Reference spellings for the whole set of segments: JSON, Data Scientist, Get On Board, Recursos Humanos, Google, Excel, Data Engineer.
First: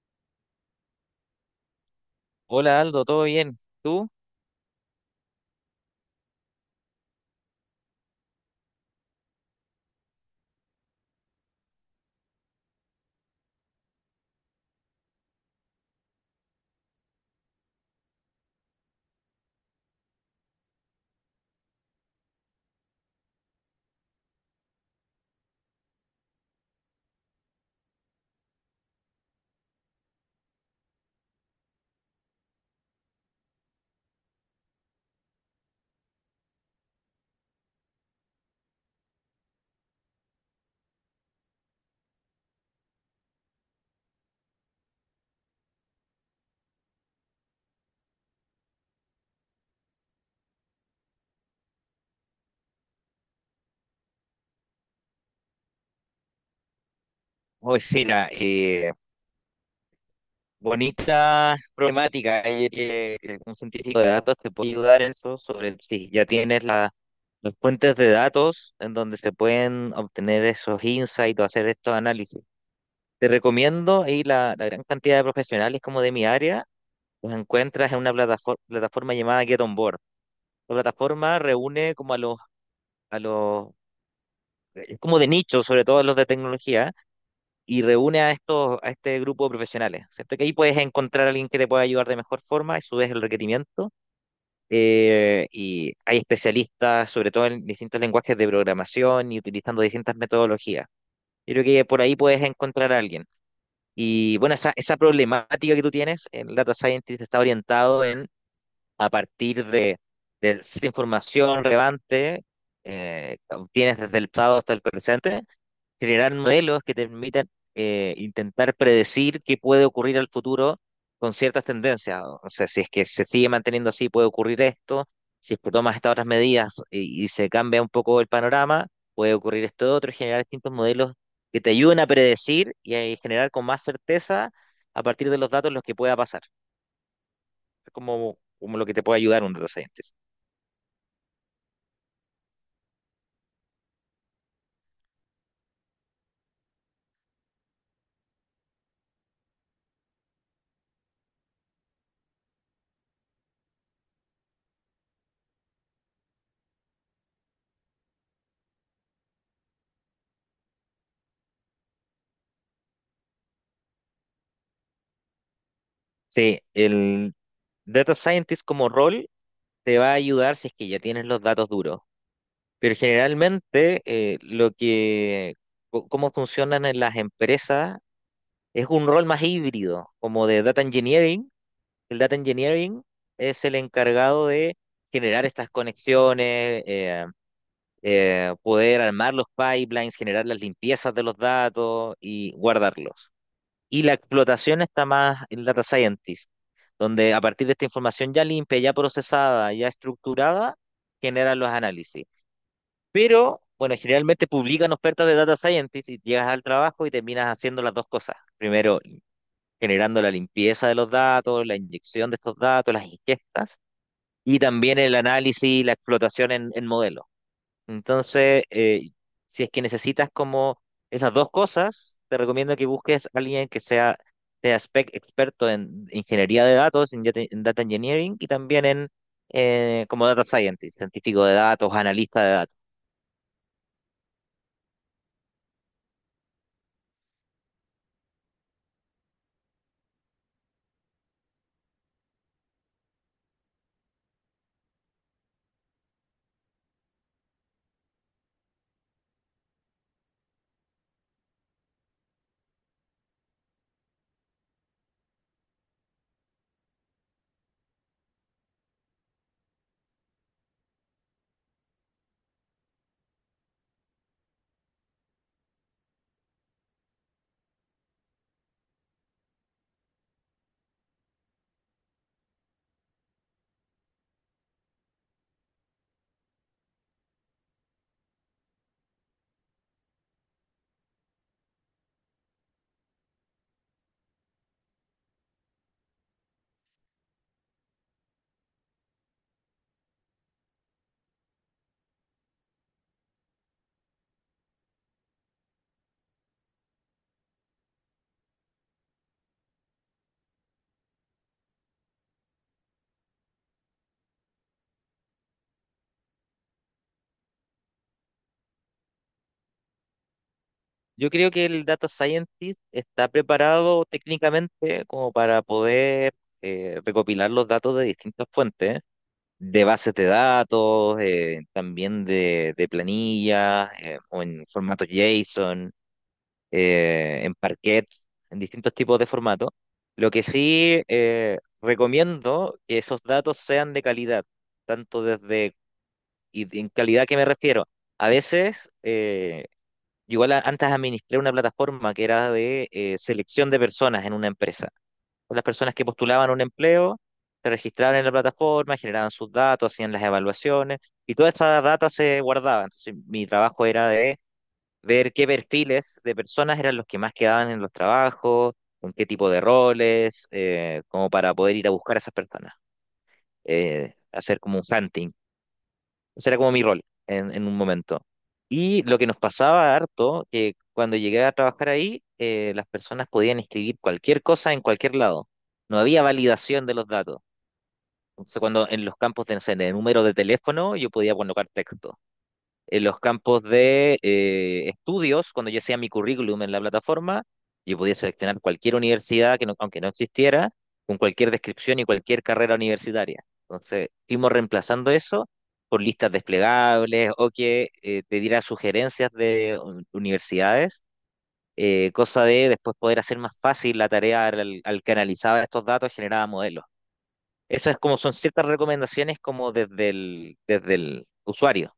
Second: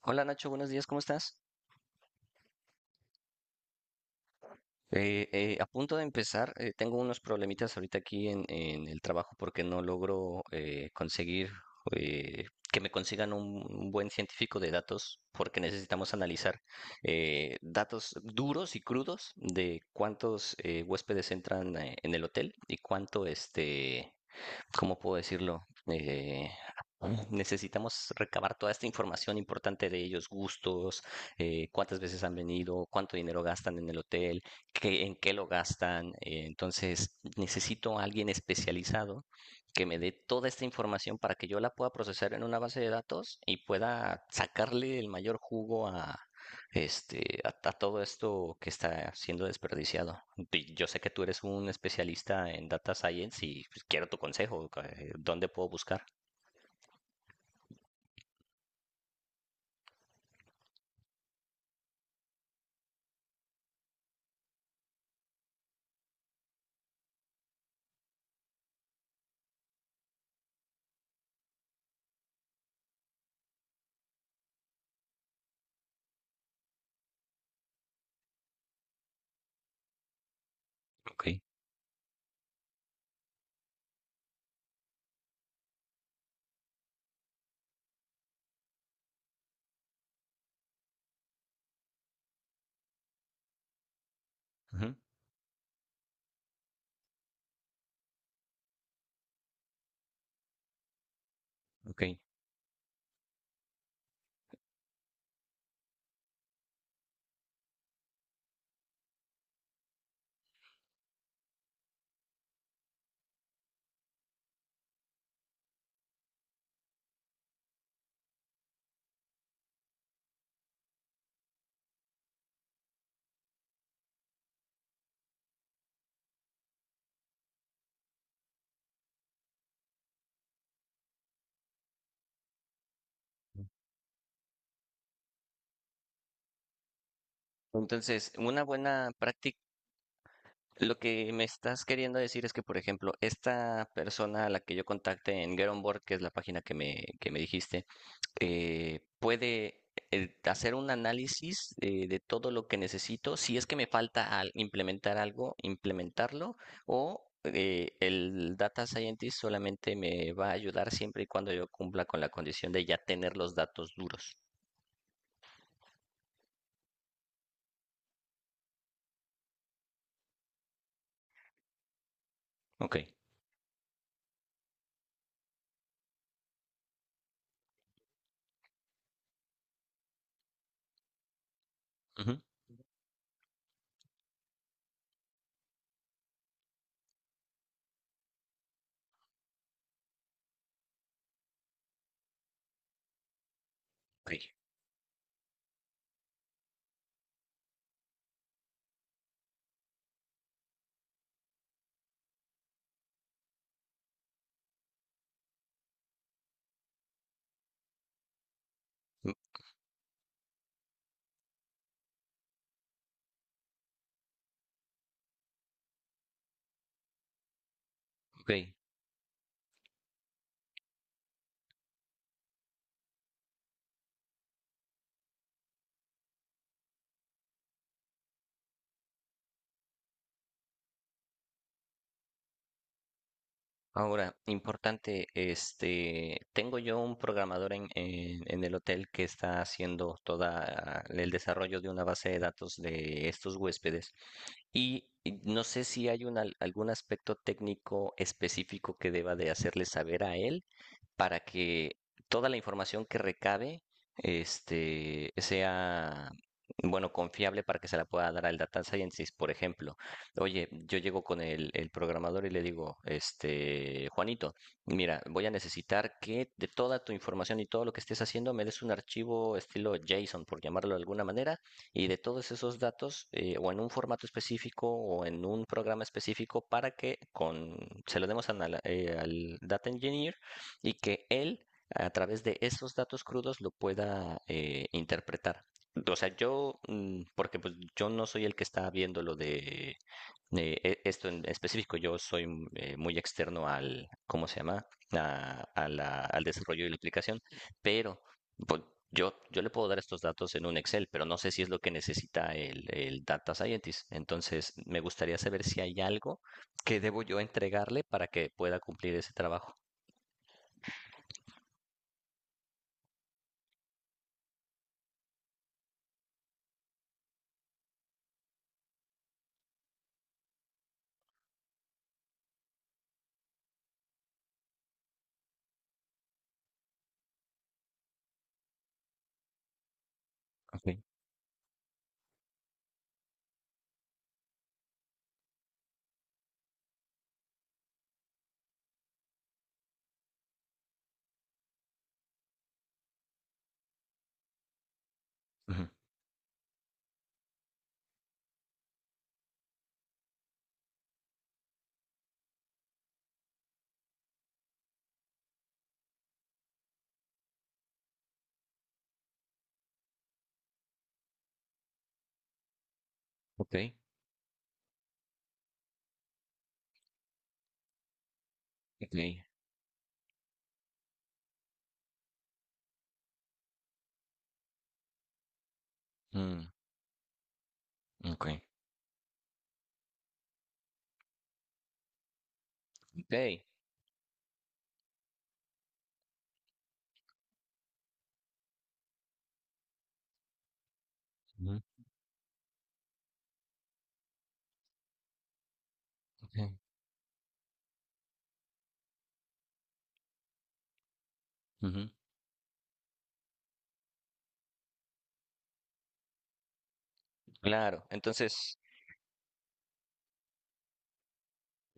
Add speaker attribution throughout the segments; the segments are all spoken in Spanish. Speaker 1: Hola Nacho, buenos días, ¿cómo estás?
Speaker 2: Hola Aldo, ¿todo bien? ¿Tú?
Speaker 1: A punto de empezar, tengo unos problemitas ahorita aquí en el trabajo porque no logro conseguir eh, que me consigan un buen científico de datos porque necesitamos analizar datos duros y crudos de cuántos huéspedes entran en el hotel y cuánto este, ¿cómo puedo decirlo? Ah, necesitamos recabar toda esta información importante de ellos, gustos, cuántas veces han venido, cuánto dinero gastan en el hotel, en qué lo gastan. Entonces, necesito a alguien especializado que me dé toda esta información para que yo la pueda procesar en una base de datos y pueda sacarle el mayor jugo a todo esto que está siendo desperdiciado. Y yo sé que tú eres un especialista en data science y pues, quiero tu consejo, ¿dónde puedo buscar?
Speaker 2: Pues sí, mira, bonita problemática. Ayer que un científico de datos te puede ayudar en eso, sobre si ya tienes las fuentes de datos en donde se pueden obtener esos insights o hacer estos análisis. Te recomiendo, ahí la gran cantidad de profesionales como de mi área, los encuentras en una plataforma, plataforma llamada Get On Board. La
Speaker 1: Ok.
Speaker 2: plataforma reúne como a a los, es como de nicho, sobre todo los de tecnología, y reúne a estos, a este grupo de profesionales. Siento que ahí puedes encontrar a alguien que te pueda ayudar de mejor forma, y subes el requerimiento.
Speaker 1: Ujú,
Speaker 2: Y hay especialistas, sobre todo en distintos lenguajes de programación y utilizando distintas metodologías. Yo creo que por
Speaker 1: ok.
Speaker 2: ahí puedes encontrar a alguien. Y bueno, esa problemática que tú tienes, el data scientist está orientado en, a partir de esa información relevante, que obtienes desde el pasado hasta el presente, generar modelos que te permitan intentar predecir qué puede ocurrir al futuro con ciertas tendencias. O sea, si es que se sigue manteniendo así, puede ocurrir esto. Si es que tomas estas otras medidas y se cambia un poco el panorama, puede ocurrir esto otro, y generar distintos modelos que te ayuden a predecir y a generar con más certeza a partir de los datos los que pueda pasar. Es
Speaker 1: Entonces,
Speaker 2: como,
Speaker 1: una
Speaker 2: como lo que te
Speaker 1: buena
Speaker 2: puede ayudar un
Speaker 1: práctica,
Speaker 2: data scientist.
Speaker 1: lo que me estás queriendo decir es que, por ejemplo, esta persona a la que yo contacte en Get On Board, que es la página que me dijiste, puede hacer un análisis de todo lo que necesito, si es que me falta al implementar algo, implementarlo, o el data scientist solamente me va a ayudar siempre y cuando yo cumpla con la condición de ya tener los datos duros.
Speaker 2: Sí, el data scientist como rol te va a ayudar si es que ya tienes los datos duros. Pero
Speaker 1: Ok.
Speaker 2: generalmente cómo funcionan en las empresas es un rol más híbrido, como de data engineering. El data
Speaker 1: Ujú.
Speaker 2: engineering es el encargado de generar estas conexiones, poder armar los pipelines, generar las limpiezas de los datos y guardarlos. Y la
Speaker 1: Ok,
Speaker 2: explotación está más el data scientist, donde a partir de esta información ya limpia, ya procesada, ya estructurada, genera los análisis. Pero, bueno, generalmente publican ofertas de data scientist y llegas al trabajo y terminas haciendo las dos cosas. Primero,
Speaker 1: mm,
Speaker 2: generando la limpieza de los datos, la inyección de estos datos, las ingestas, y también el análisis y la explotación en modelos.
Speaker 1: ok.
Speaker 2: Entonces, si es que necesitas como esas dos cosas, te recomiendo que busques a alguien que sea, sea spec experto en ingeniería de datos, en data engineering y también en como data scientist, científico de datos, analista de datos.
Speaker 1: Ahora, importante, este, tengo yo un programador en el hotel que está haciendo todo el desarrollo de una base de datos de estos huéspedes. Y no sé si hay algún aspecto técnico específico que deba de hacerle saber a él para que toda la información que recabe este, sea, bueno, confiable para que se la pueda dar al data scientist, por ejemplo. Oye, yo llego con el programador y le digo, este, Juanito, mira, voy a necesitar que de toda tu información y todo lo que estés haciendo me des un archivo estilo JSON, por llamarlo de alguna manera, y de todos esos datos o en un formato específico o en un programa específico para que se lo demos al data engineer y que él a través de esos datos crudos lo pueda interpretar. O sea, yo, porque pues yo no soy el que está viendo lo de esto en específico, yo soy muy externo al, ¿cómo se llama? Al desarrollo de la aplicación, pero pues yo le puedo dar estos datos en un Excel, pero no sé si es lo que necesita el Data Scientist. Entonces, me gustaría saber si hay algo que debo yo entregarle para que pueda cumplir ese trabajo.
Speaker 2: Yo creo que el data scientist está preparado técnicamente como para poder recopilar los datos de distintas fuentes, de bases de datos, también de planillas, o en formato JSON, en Parquet, en distintos tipos de formatos. Lo que
Speaker 1: Okay.
Speaker 2: sí recomiendo que esos datos sean de calidad, tanto desde, y en calidad que me refiero. A veces... Igual antes administré una plataforma que era de selección de personas en una empresa. Pues las
Speaker 1: Ujú,
Speaker 2: personas que postulaban un empleo se registraban en la plataforma, generaban sus datos, hacían las evaluaciones y toda esa data se guardaba. Entonces, mi trabajo era de ver qué perfiles de personas eran los que más quedaban en los trabajos, con qué tipo de roles, como para poder ir a buscar a esas personas.
Speaker 1: ok,
Speaker 2: Hacer como un hunting, ese era como mi rol en un momento. Y
Speaker 1: ok,
Speaker 2: lo que nos pasaba harto, que cuando llegué a trabajar ahí, las personas podían escribir cualquier cosa en cualquier lado. No había
Speaker 1: mm,
Speaker 2: validación de los datos.
Speaker 1: ok,
Speaker 2: Entonces, cuando en los campos de, no sé, de número de teléfono, yo podía colocar texto en los
Speaker 1: ok,
Speaker 2: campos de estudios, cuando yo hacía mi currículum en la plataforma, yo podía seleccionar cualquier universidad, que no- aunque no existiera, con cualquier
Speaker 1: ujú,
Speaker 2: descripción y cualquier carrera universitaria. Entonces, fuimos reemplazando eso por listas
Speaker 1: ok,
Speaker 2: desplegables o que te diera sugerencias de universidades,
Speaker 1: ujú.
Speaker 2: cosa de después poder hacer más fácil la tarea al canalizar estos datos, generaba modelos. Eso es
Speaker 1: Claro,
Speaker 2: como son ciertas
Speaker 1: entonces.
Speaker 2: recomendaciones como desde desde el usuario.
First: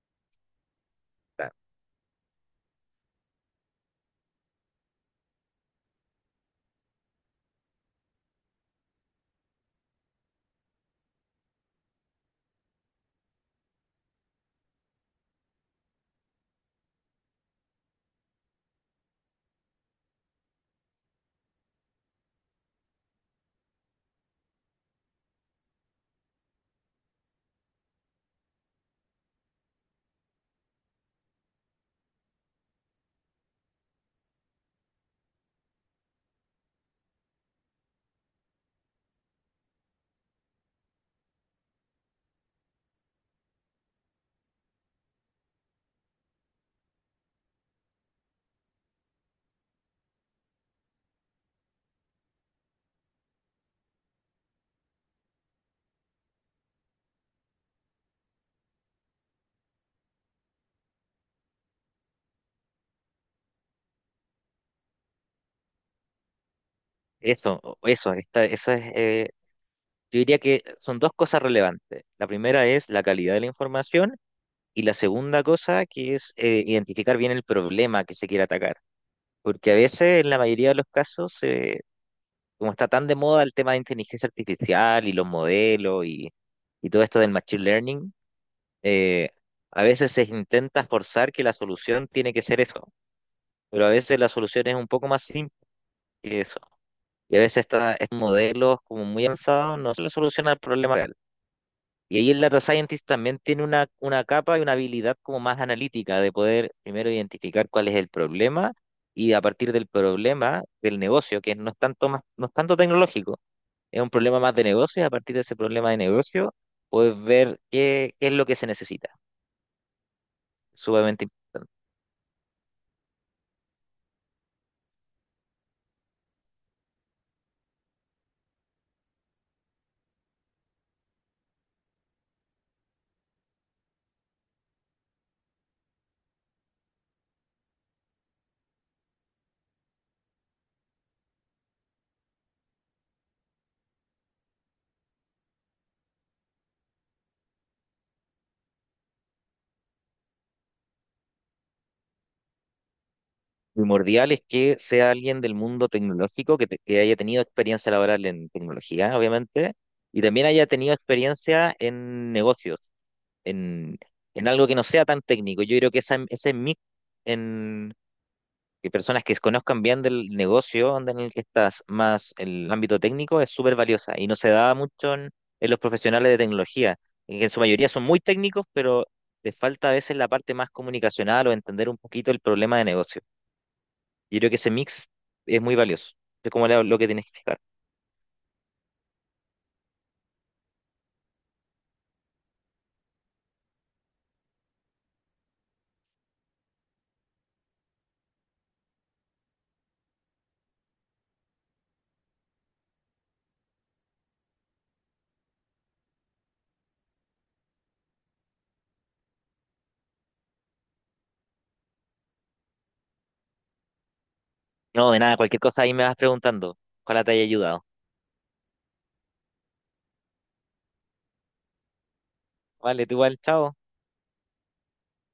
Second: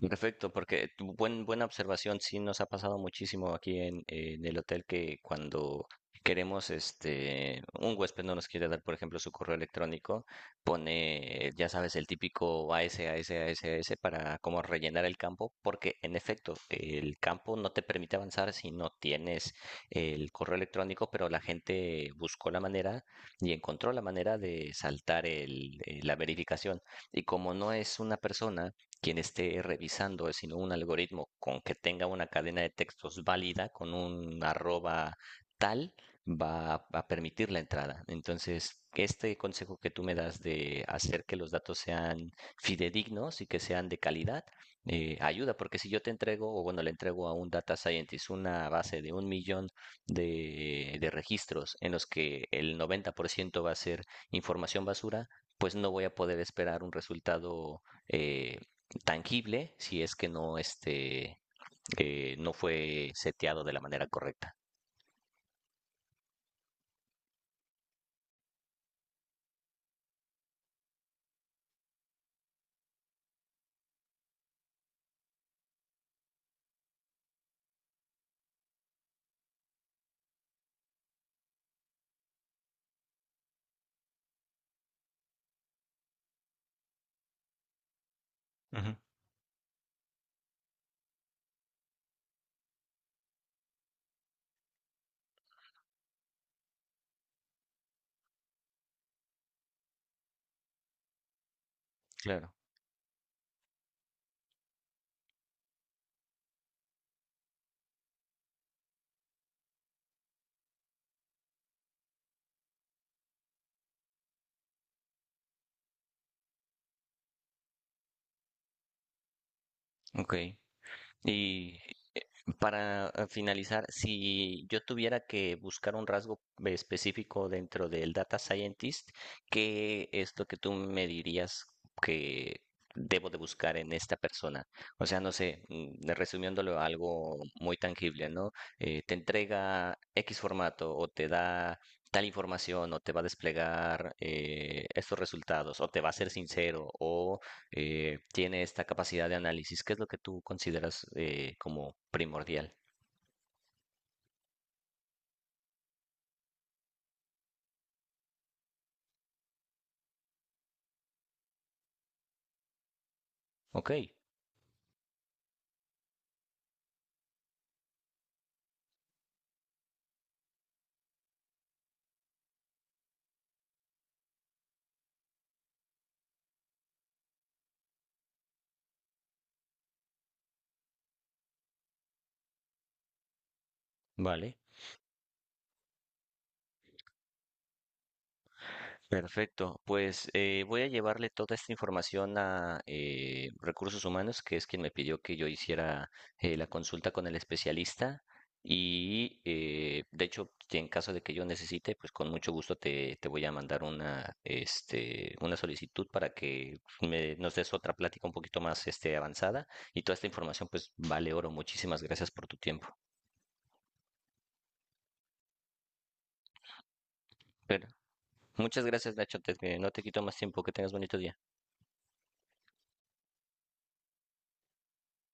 Speaker 1: Perfecto, porque tu buena observación, sí nos ha pasado muchísimo aquí en el hotel que cuando queremos, este, un huésped no nos quiere dar, por ejemplo, su correo electrónico, pone, ya sabes, el típico AS, s AS, s A S, A S para como rellenar el campo, porque en efecto, el campo no te permite avanzar si no tienes el correo electrónico, pero la gente buscó la manera y encontró la manera de saltar la verificación. Y como no es una persona, quien esté revisando, sino un algoritmo con que tenga una cadena de textos válida, con un arroba tal, va a- permitir la entrada. Entonces, este consejo que tú me das de hacer que los datos sean fidedignos y que sean de calidad, ayuda, porque si yo te entrego, o bueno, le entrego a un data scientist una base de un millón de registros en los que el 90% va a ser información basura, pues no voy a poder esperar un resultado eh, tangible si es que no fue seteado de la manera correcta.
Speaker 2: Eso, o- eso, esta- eso es, yo diría que son dos cosas relevantes. La primera es la calidad de la información y la segunda cosa que es identificar bien el problema que se quiere atacar. Porque a veces, en la mayoría de los casos, como está tan de moda el tema de inteligencia artificial y los modelos y todo esto del machine learning,
Speaker 1: Ujú,
Speaker 2: eh, a veces se intenta forzar que la solución tiene que ser eso, pero a veces la solución es un poco más simple que eso. Y a veces estos modelos como muy avanzados no solo solucionan el problema real. Y ahí el
Speaker 1: claro,
Speaker 2: data scientist también tiene una capa y una habilidad como más analítica de poder primero identificar cuál es el problema y a partir del problema del negocio, que no es tanto más, no es tanto tecnológico, es un problema más de negocio y a partir de ese problema de negocio puedes ver qué es lo que se necesita.
Speaker 1: ok.
Speaker 2: Sumamente importante.
Speaker 1: Y para finalizar, si yo tuviera que buscar un rasgo específico dentro del data scientist, ¿qué es lo que tú me dirías que debo de buscar en esta persona? O sea, no sé, resumiéndolo a algo muy tangible, ¿no? Te entrega X formato o te da tal información o te va a desplegar estos resultados o te va a ser sincero o tiene esta capacidad de análisis, qué es lo que tú consideras como primordial.
Speaker 2: Primordial es que sea alguien del mundo tecnológico que haya tenido experiencia laboral en tecnología, obviamente, y también haya tenido experiencia en negocios,
Speaker 1: Ok,
Speaker 2: en, en algo que no sea tan técnico. Yo creo que esa, ese mix en que personas que conozcan bien del negocio onda, en el que estás, más el ámbito técnico, es súper valiosa y no se da mucho en los profesionales de tecnología, en que en su mayoría son muy técnicos, pero les falta a veces la parte más comunicacional o entender un poquito el problema de negocio. Yo creo
Speaker 1: vale.
Speaker 2: que ese mix es muy valioso. Es como lo que tienes que explicar.
Speaker 1: Perfecto, pues voy a llevarle toda esta información a Recursos Humanos, que es quien me pidió que yo hiciera la consulta con el especialista. Y de hecho, si en caso de que yo necesite, pues con mucho gusto te voy a mandar una solicitud para que nos des otra plática un poquito más este, avanzada. Y toda esta información, pues vale oro. Muchísimas gracias por tu tiempo.
Speaker 2: No, de nada, cualquier cosa ahí me vas preguntando. Ojalá te haya ayudado.
Speaker 1: Pero muchas gracias, Nacho. No te quito más tiempo. Que tengas bonito día.
Speaker 2: Vale, tú igual, chao.